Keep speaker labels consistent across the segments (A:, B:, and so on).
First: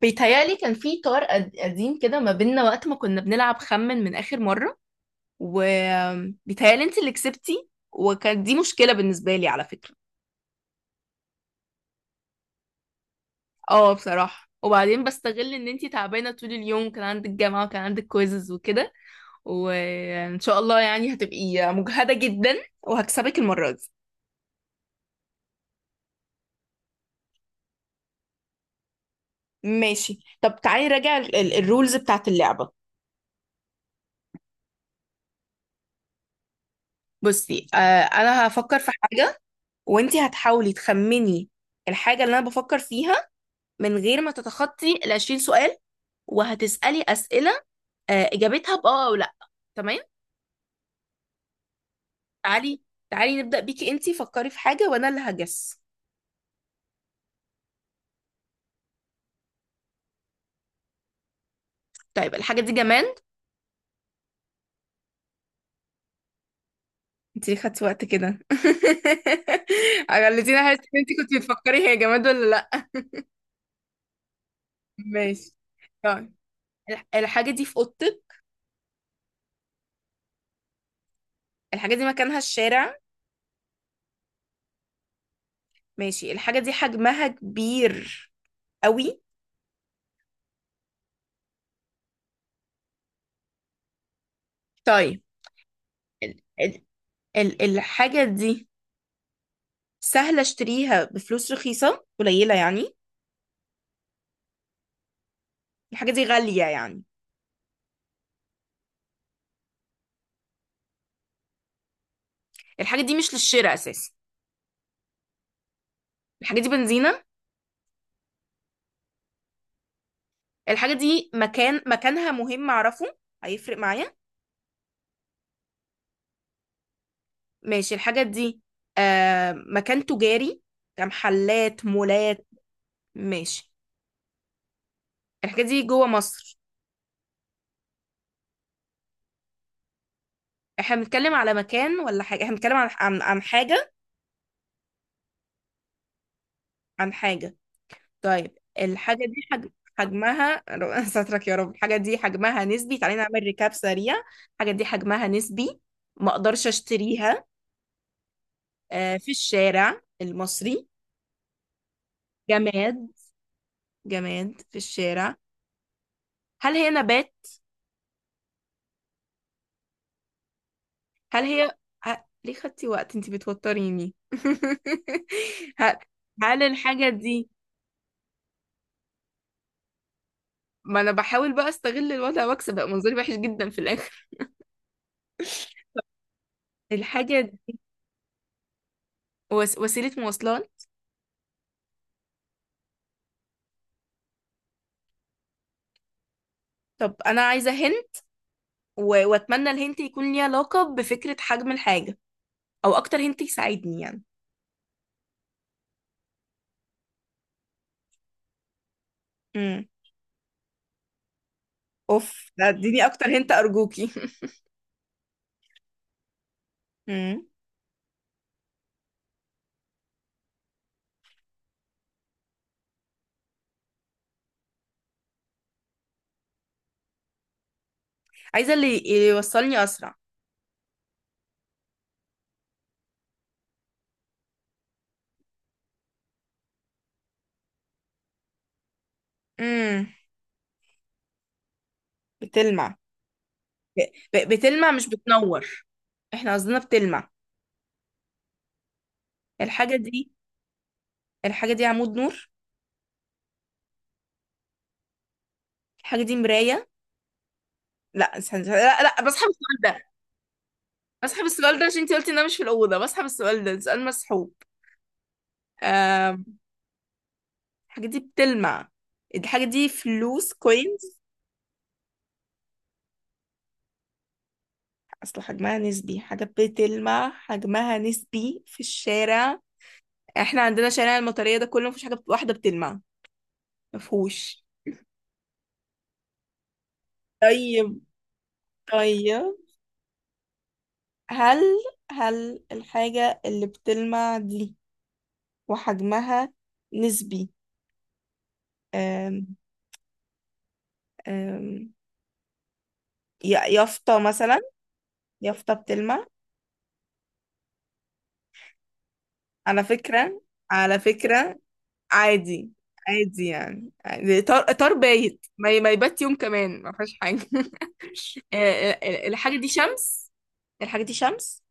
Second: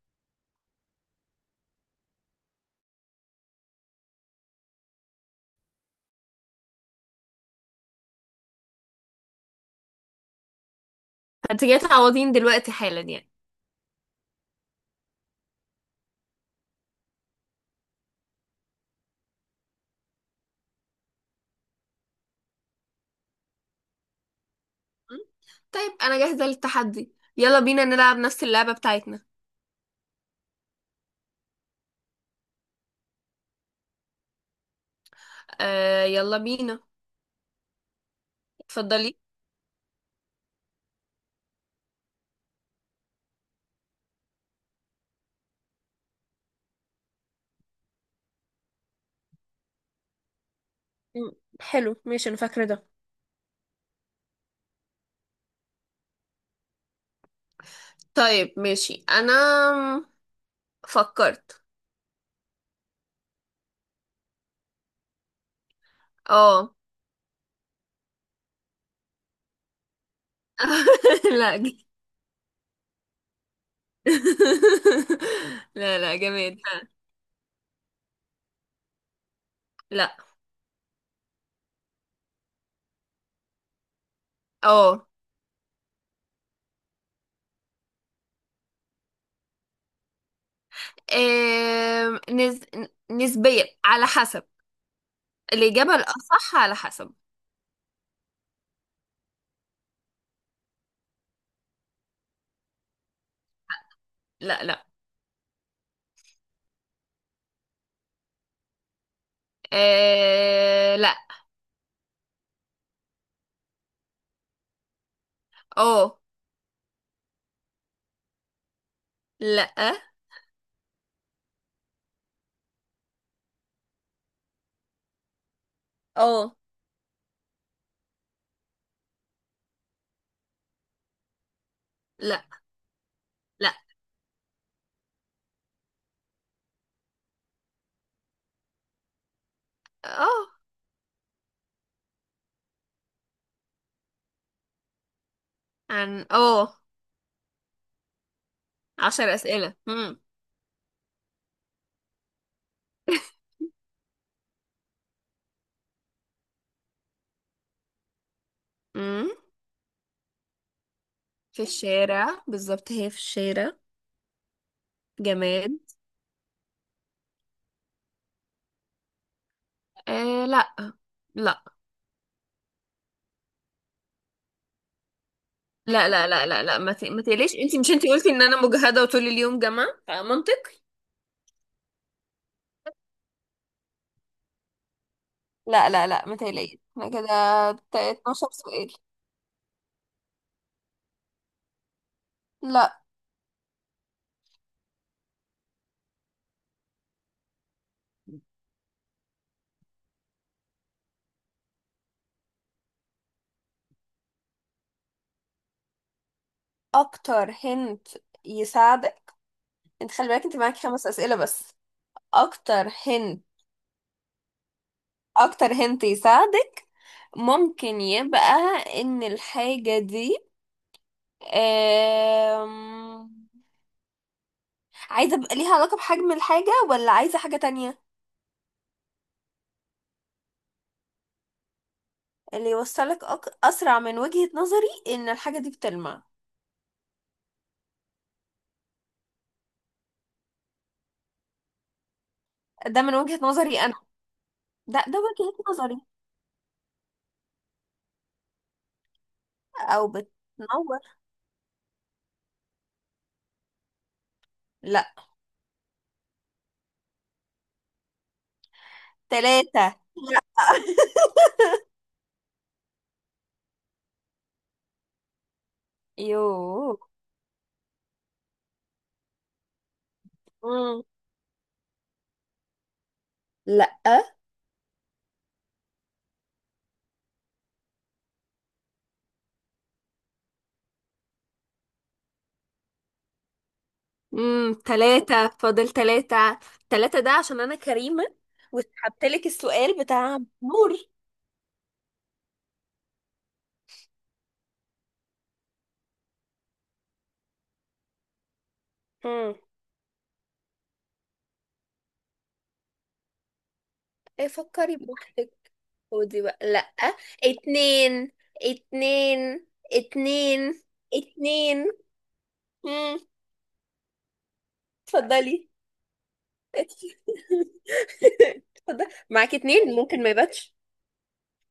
A: بيتهيألي كان في طار قديم كده ما بيننا وقت ما كنا بنلعب. خمن من آخر مرة وبيتهيألي انت اللي كسبتي، وكانت دي مشكلة بالنسبة لي على فكرة.
B: انت جاي تعوضين دلوقتي حالا يعني.
A: اه، بصراحة، وبعدين بستغل ان انت تعبانة، طول اليوم كان عندك جامعة وكان عندك كويزز وكده، وان شاء الله يعني هتبقي مجهدة جدا وهكسبك المرة دي.
B: م? طيب انا جاهزة للتحدي، يلا بينا نلعب نفس اللعبة بتاعتنا.
A: ماشي، طب تعالي راجع الرولز بتاعت اللعبة.
B: آه يلا بينا.
A: بصي، انا هفكر في
B: اتفضلي.
A: حاجة وانت هتحاولي تخمني الحاجة اللي انا بفكر فيها من غير ما تتخطي ال 20 سؤال. وهتسألي أسئلة، إجابتها بأه أو لأ. تمام.
B: م، حلو ماشي انا فاكره
A: تعالي،
B: ده.
A: تعالي نبدأ بيكي. انتي فكري في حاجة وأنا اللي هجس.
B: طيب ماشي انا فكرت.
A: طيب، الحاجة دي جماد؟
B: اه.
A: انتي ليه خدتي وقت كده؟ خليتيني أحس إن انتي كنتي
B: لا ج-
A: بتفكري هي جماد ولا لأ. ماشي.
B: لا لا
A: طيب،
B: جماد لا.
A: الحاجة دي في أوضتك؟
B: لا.
A: الحاجة دي مكانها الشارع؟
B: اه.
A: ماشي. الحاجة دي حجمها كبير قوي؟
B: آم، نز... نسبيا على حسب.
A: طيب،
B: الإجابة
A: ال
B: الأصح على
A: ال
B: حسب.
A: ال الحاجة دي سهلة اشتريها بفلوس رخيصة قليلة يعني؟
B: لا لا.
A: الحاجة دي غالية يعني؟
B: آه لا.
A: الحاجة دي مش للشراء أساسا؟
B: اه.
A: الحاجة دي بنزينة؟
B: لا.
A: الحاجة دي مكانها مهم أعرفه، هيفرق معايا؟
B: اه.
A: ماشي. الحاجة دي مكان تجاري، كمحلات
B: لا
A: مولات؟
B: لا.
A: ماشي. الحاجة دي جوه مصر؟
B: اه.
A: احنا بنتكلم على مكان ولا حاجة؟ احنا بنتكلم عن حاجة؟
B: عن اه.
A: عن حاجة. طيب الحاجة دي
B: عشر أسئلة. مم.
A: حجمها... سترك يا رب. الحاجة دي حجمها نسبي. تعالي نعمل ريكاب سريع. الحاجة دي حجمها نسبي، ما اقدرش اشتريها،
B: مم.
A: في الشارع المصري.
B: في الشارع بالظبط
A: جماد،
B: هي في الشارع.
A: جماد في الشارع.
B: جماد.
A: هل هي نبات؟
B: آه لا.
A: هل
B: لا.
A: هي... ليه خدتي وقت؟ انتي بتوتريني. ه-
B: لا لا لا
A: هل
B: لا لا
A: الحاجة
B: ما
A: دي...
B: تقليش، انت مش انت قلتي ان انا مجهدة وطول اليوم جامعة فمنطقي.
A: ما انا بحاول بقى استغل الوضع واكسب، بقى منظري وحش جدا في الاخر.
B: لا لا لا ما تقلقيش احنا كده.
A: الحاجة دي
B: 12 سؤال.
A: وسيلة مواصلات؟
B: لا.
A: طب انا عايزة واتمنى الهنت يكون ليه علاقة بفكرة حجم الحاجة، او اكتر هنت يساعدني يعني.
B: اكتر هنت يساعدك.
A: امم
B: انت خلي بالك انت معاكي خمس اسئله بس.
A: اوف، لا،
B: اكتر
A: اديني اكتر
B: هنت.
A: هنت ارجوكي.
B: اكتر هنت يساعدك.
A: امم
B: ممكن يبقى ان الحاجة دي أم... عايزة بقى ليها علاقة بحجم الحاجة، ولا عايزة حاجة تانية.
A: عايزة اللي يوصلني اسرع.
B: اللي يوصلك أسرع من وجهة نظري إن الحاجة دي بتلمع.
A: امم بتلمع؟
B: ده من وجهة نظري أنا.
A: ب- بتلمع
B: ده
A: مش
B: ده وجهة
A: بتنور؟
B: نظري.
A: احنا قصدنا بتلمع. الحاجة
B: أو
A: دي...
B: بتنور.
A: الحاجة دي عمود نور؟
B: لا.
A: الحاجة دي مراية؟ لا استنى استنى. لا لا، بسحب السؤال
B: تلاتة.
A: ده. بسحب السؤال ده عشان انت قلتي ان انا مش في الأوضة. بسحب السؤال ده، سؤال مسحوب. آم،
B: يوه.
A: الحاجة دي بتلمع. الحاجة دي فلوس
B: مم.
A: كوينز؟
B: لا.
A: اصل حجمها نسبي، حاجة بتلمع حجمها نسبي في الشارع. احنا عندنا شارع المطرية ده كله مفيش حاجة واحدة بتلمع، مفهوش.
B: امم. تلاتة، فاضل تلاتة. تلاتة ده عشان أنا
A: طيب،
B: كريمة وسحبتلك
A: طيب،
B: السؤال بتاع نور.
A: هل... هل الحاجة اللي بتلمع دي وحجمها نسبي أم
B: مم.
A: أم يافطة
B: ايه
A: مثلا؟
B: فكري بوحدك.
A: يافطة بتلمع،
B: خدي بقى لا. اتنين. اتنين.
A: على فكرة،
B: اتنين.
A: على فكرة
B: اتنين.
A: عادي،
B: مم.
A: عادي يعني عادي. طار طار بايت،
B: اتفضلي.
A: ما يبات يوم كمان، ما فيهاش حاجة. آه،
B: اتفضلي، معاكي
A: الحاجة دي
B: اتنين ممكن ما
A: شمس؟
B: يباتش.
A: الحاجة دي شمس؟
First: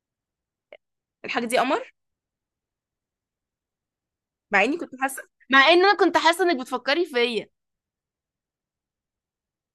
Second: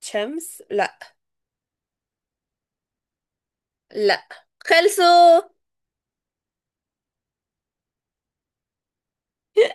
B: شمس لا.
A: الحاجة دي قمر؟
B: لا.
A: مع اني كنت حاسة،
B: خلصوا.
A: مع ان انا كنت حاسه انك بتفكري فيا.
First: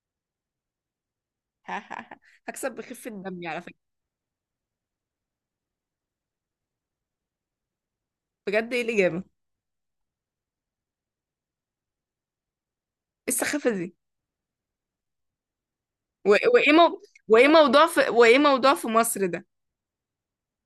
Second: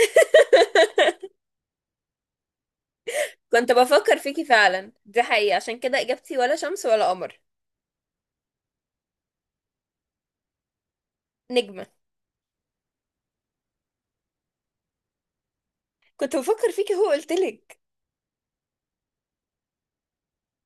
A: هكسب بخفة دمي على
B: كنت
A: فكرة.
B: بفكر فيكي فعلا، دي حقيقة، عشان كده اجابتي ولا شمس ولا قمر.
A: بجد، ايه الإجابة؟ ايه
B: نجمة.
A: السخافة دي؟
B: كنت
A: و- وايه
B: بفكر فيكي
A: مو...
B: هو قلتلك.
A: وايه موضوع في مصر ده؟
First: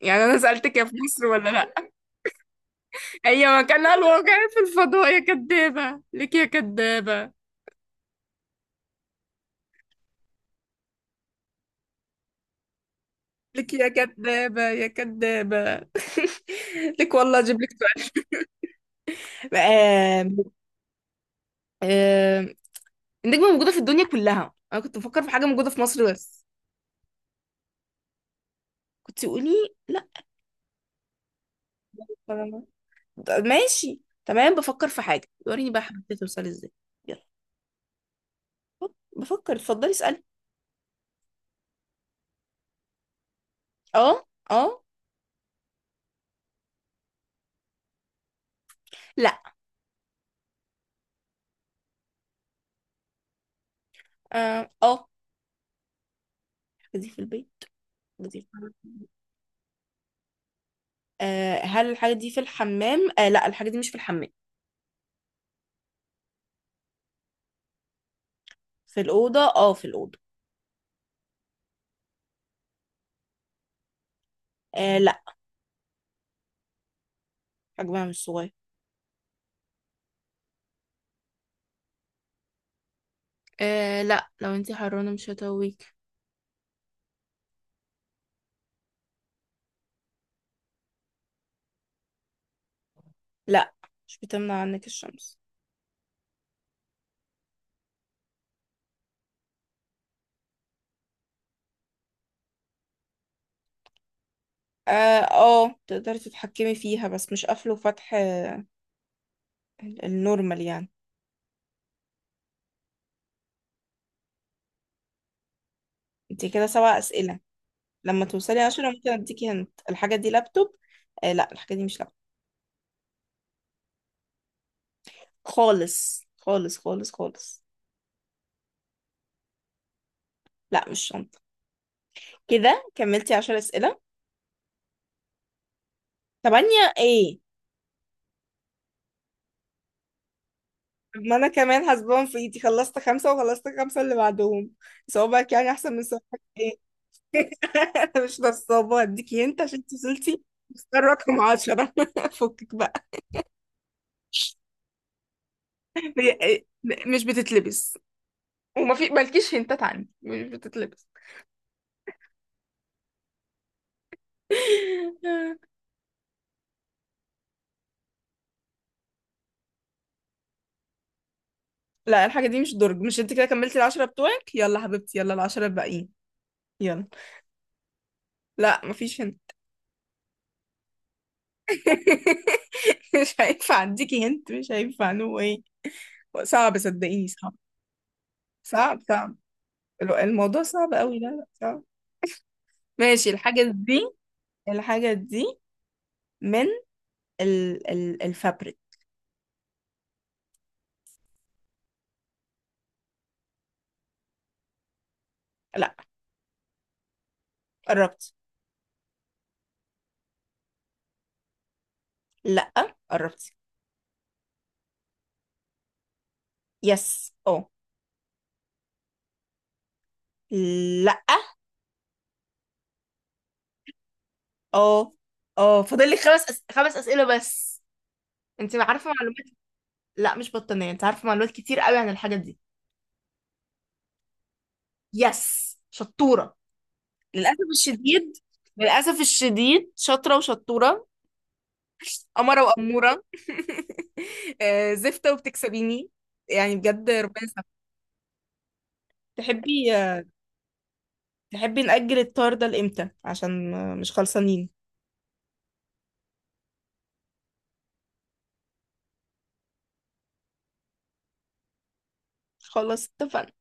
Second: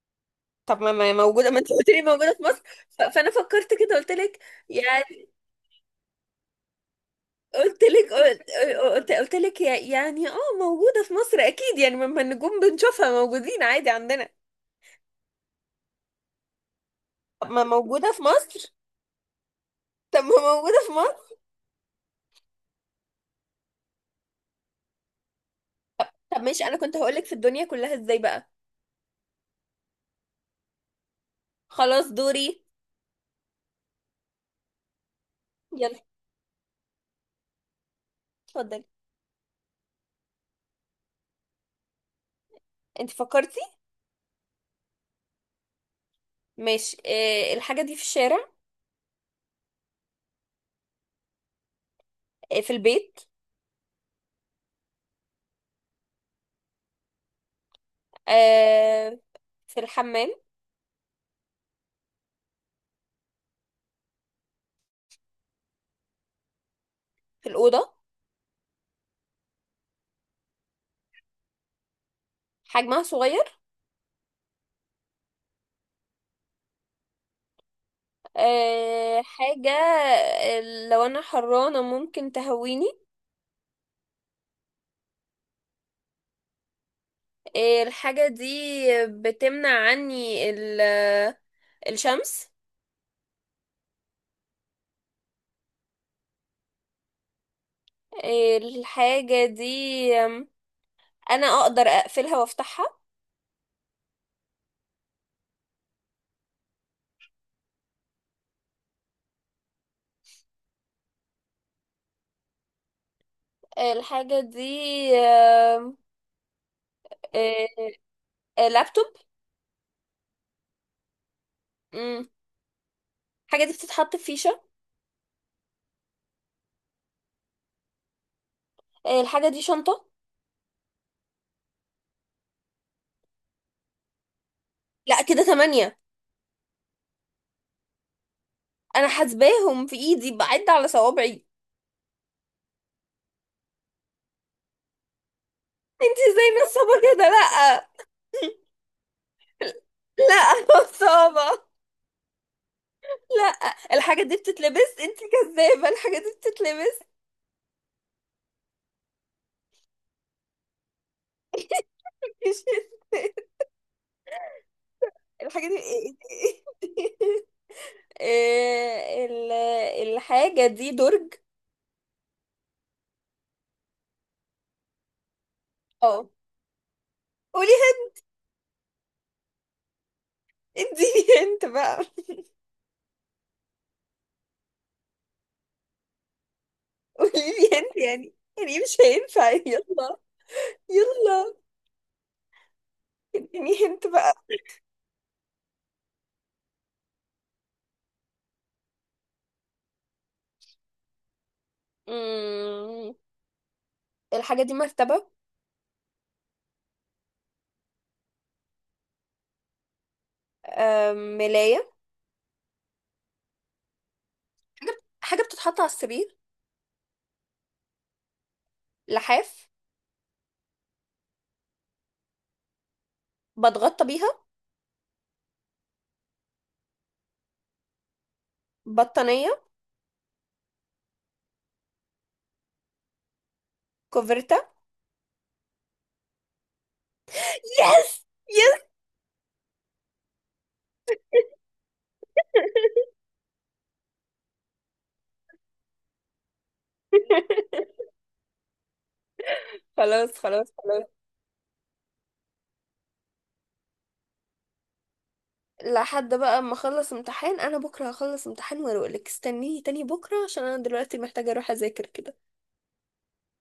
A: يعني انا سألتك
B: طب
A: يا
B: ما
A: في
B: ما
A: مصر ولا
B: موجودة، ما انت
A: لا.
B: قلت لي موجودة في مصر. فانا
A: هي
B: فكرت
A: مكانها
B: كده قلت لك.
A: الواقعي في
B: يا.
A: الفضاء، يا كدابة، لك يا كدابة،
B: قلت لك. قلت لك، يعني اه موجودة في مصر اكيد يعني. ما النجوم بنشوفها موجودين
A: لك يا
B: عادي عندنا.
A: كدابة، يا كدابة. لك والله
B: طب
A: اجيب
B: ما
A: لك سؤال.
B: موجودة في مصر. طب
A: آم،
B: ما موجودة في مصر.
A: آم، النجمة موجودة في الدنيا كلها، انا كنت بفكر في حاجة موجودة في مصر
B: طب
A: بس.
B: ماشي، انا كنت هقولك في الدنيا كلها ازاي بقى.
A: كنت تقولي لا.
B: خلاص دوري.
A: فأنا- ماشي، تمام. بفكر في حاجة، وريني بقى
B: يلا.
A: حبيتي توصلي ازاي. يلا
B: اتفضلي.
A: بفكر. اتفضلي اسألي.
B: انت فكرتي؟
A: اه، اه.
B: ماشي اه. الحاجة دي في الشارع.
A: لا.
B: اه في البيت.
A: اه، آه. دي في البيت. دي...
B: اه في الحمام.
A: آه، هل الحاجة دي في الحمام؟ آه لا، الحاجة دي مش في الحمام.
B: في الأوضة.
A: في الأوضة. اه، في الأوضة.
B: حجمها صغير.
A: آه لا، حجمها مش صغير.
B: اه. حاجة آه، لو انا حرانة ممكن تهويني.
A: آه لا، لو انتي حرانة مش هتقويك.
B: إيه، الحاجة دي بتمنع عني الشمس.
A: لا، مش بتمنع عنك الشمس.
B: إيه، الحاجة دي، أم، أنا أقدر أقفلها وأفتحها.
A: اه، آه، تقدري تتحكمي فيها بس مش قفل وفتح. آه، النورمال يعني.
B: إيه، الحاجة دي.
A: انت كده سبع أسئلة،
B: إيه،
A: لما توصلي
B: إيه،
A: عشرة
B: لابتوب.
A: ممكن اديكي هنت. الحاجة دي لابتوب؟ آه لا، الحاجة دي مش لابتوب.
B: مم. الحاجة دي بتتحط في فيشة.
A: خالص خالص خالص خالص.
B: إيه، الحاجة دي شنطة.
A: لا مش شنطة. كده كملتي عشر أسئلة.
B: لا كده تمانية.
A: تمانية ايه؟
B: أنا حاسباهم في إيدي بعد على
A: طب ما
B: صوابعي.
A: انا كمان حاسباهم في ايدي. خلصت خمسة وخلصت خمسة اللي بعدهم. صوابعك يعني احسن من
B: انت
A: صوابعك،
B: ازاي
A: ايه؟
B: نصابة كده. لا
A: انا مش نصابة، هديكي انت عشان انت وصلتي.
B: لا
A: مختار رقم
B: نصابة.
A: عشرة. فكك بقى.
B: لا. الحاجة دي بتتلبس، انت كذابة، الحاجة دي
A: إيه؟
B: بتتلبس.
A: مش بتتلبس، وما في مالكيش هنتات عندي. مش بتتلبس.
B: مش الحاجة دي. إيه ال- الحاجة دي درج.
A: لا الحاجة دي مش درج. مش انت كده كملتي العشرة بتوعك؟ يلا حبيبتي، يلا العشرة الباقيين.
B: اه
A: يلا.
B: قولي.
A: لا مفيش هنت.
B: هنت اديني. هنت بقى.
A: مش هينفع اديكي هنت، مش هينفع، نو. صعب، صدقيني
B: قولي
A: صعب،
B: لي هنت، يعني يعني مش
A: صعب، صعب.
B: هينفع، يلا.
A: الموضوع صعب قوي. لا لا،
B: يلا
A: صعب. ماشي، الحاجة
B: اديني هنت
A: دي...
B: بقى.
A: الحاجة دي من ال ال الفابريك.
B: مم. الحاجة دي مرتبة.
A: لا، قربت.
B: آم، ملاية.
A: لا، قربت.
B: حاجة بتتحط على السرير.
A: يس، اه.
B: لحاف.
A: لا.
B: بتغطى بيها.
A: اه، اه، فاضل لك خمس خمس أسئلة بس. انت عارفة معلومات.
B: بطانية.
A: لا مش بطانية، انت عارفة معلومات كتير قوي عن الحاجة دي.
B: كوفرتا.
A: يس شطورة، للأسف
B: يس
A: الشديد،
B: يس.
A: للأسف الشديد، شاطرة وشطورة، قمرة وأمورة. زفتة وبتكسبيني يعني، بجد ربنا يسامحك. تحبي
B: خلاص خلاص خلاص.
A: تحبي نأجل الطار ده لإمتى؟ عشان مش خلصانين.
B: لحد بقى ما اخلص امتحان، انا بكره هخلص امتحان واروح لك، استنيني تاني بكره عشان انا دلوقتي محتاجه اروح اذاكر كده.
A: خلاص اتفقنا.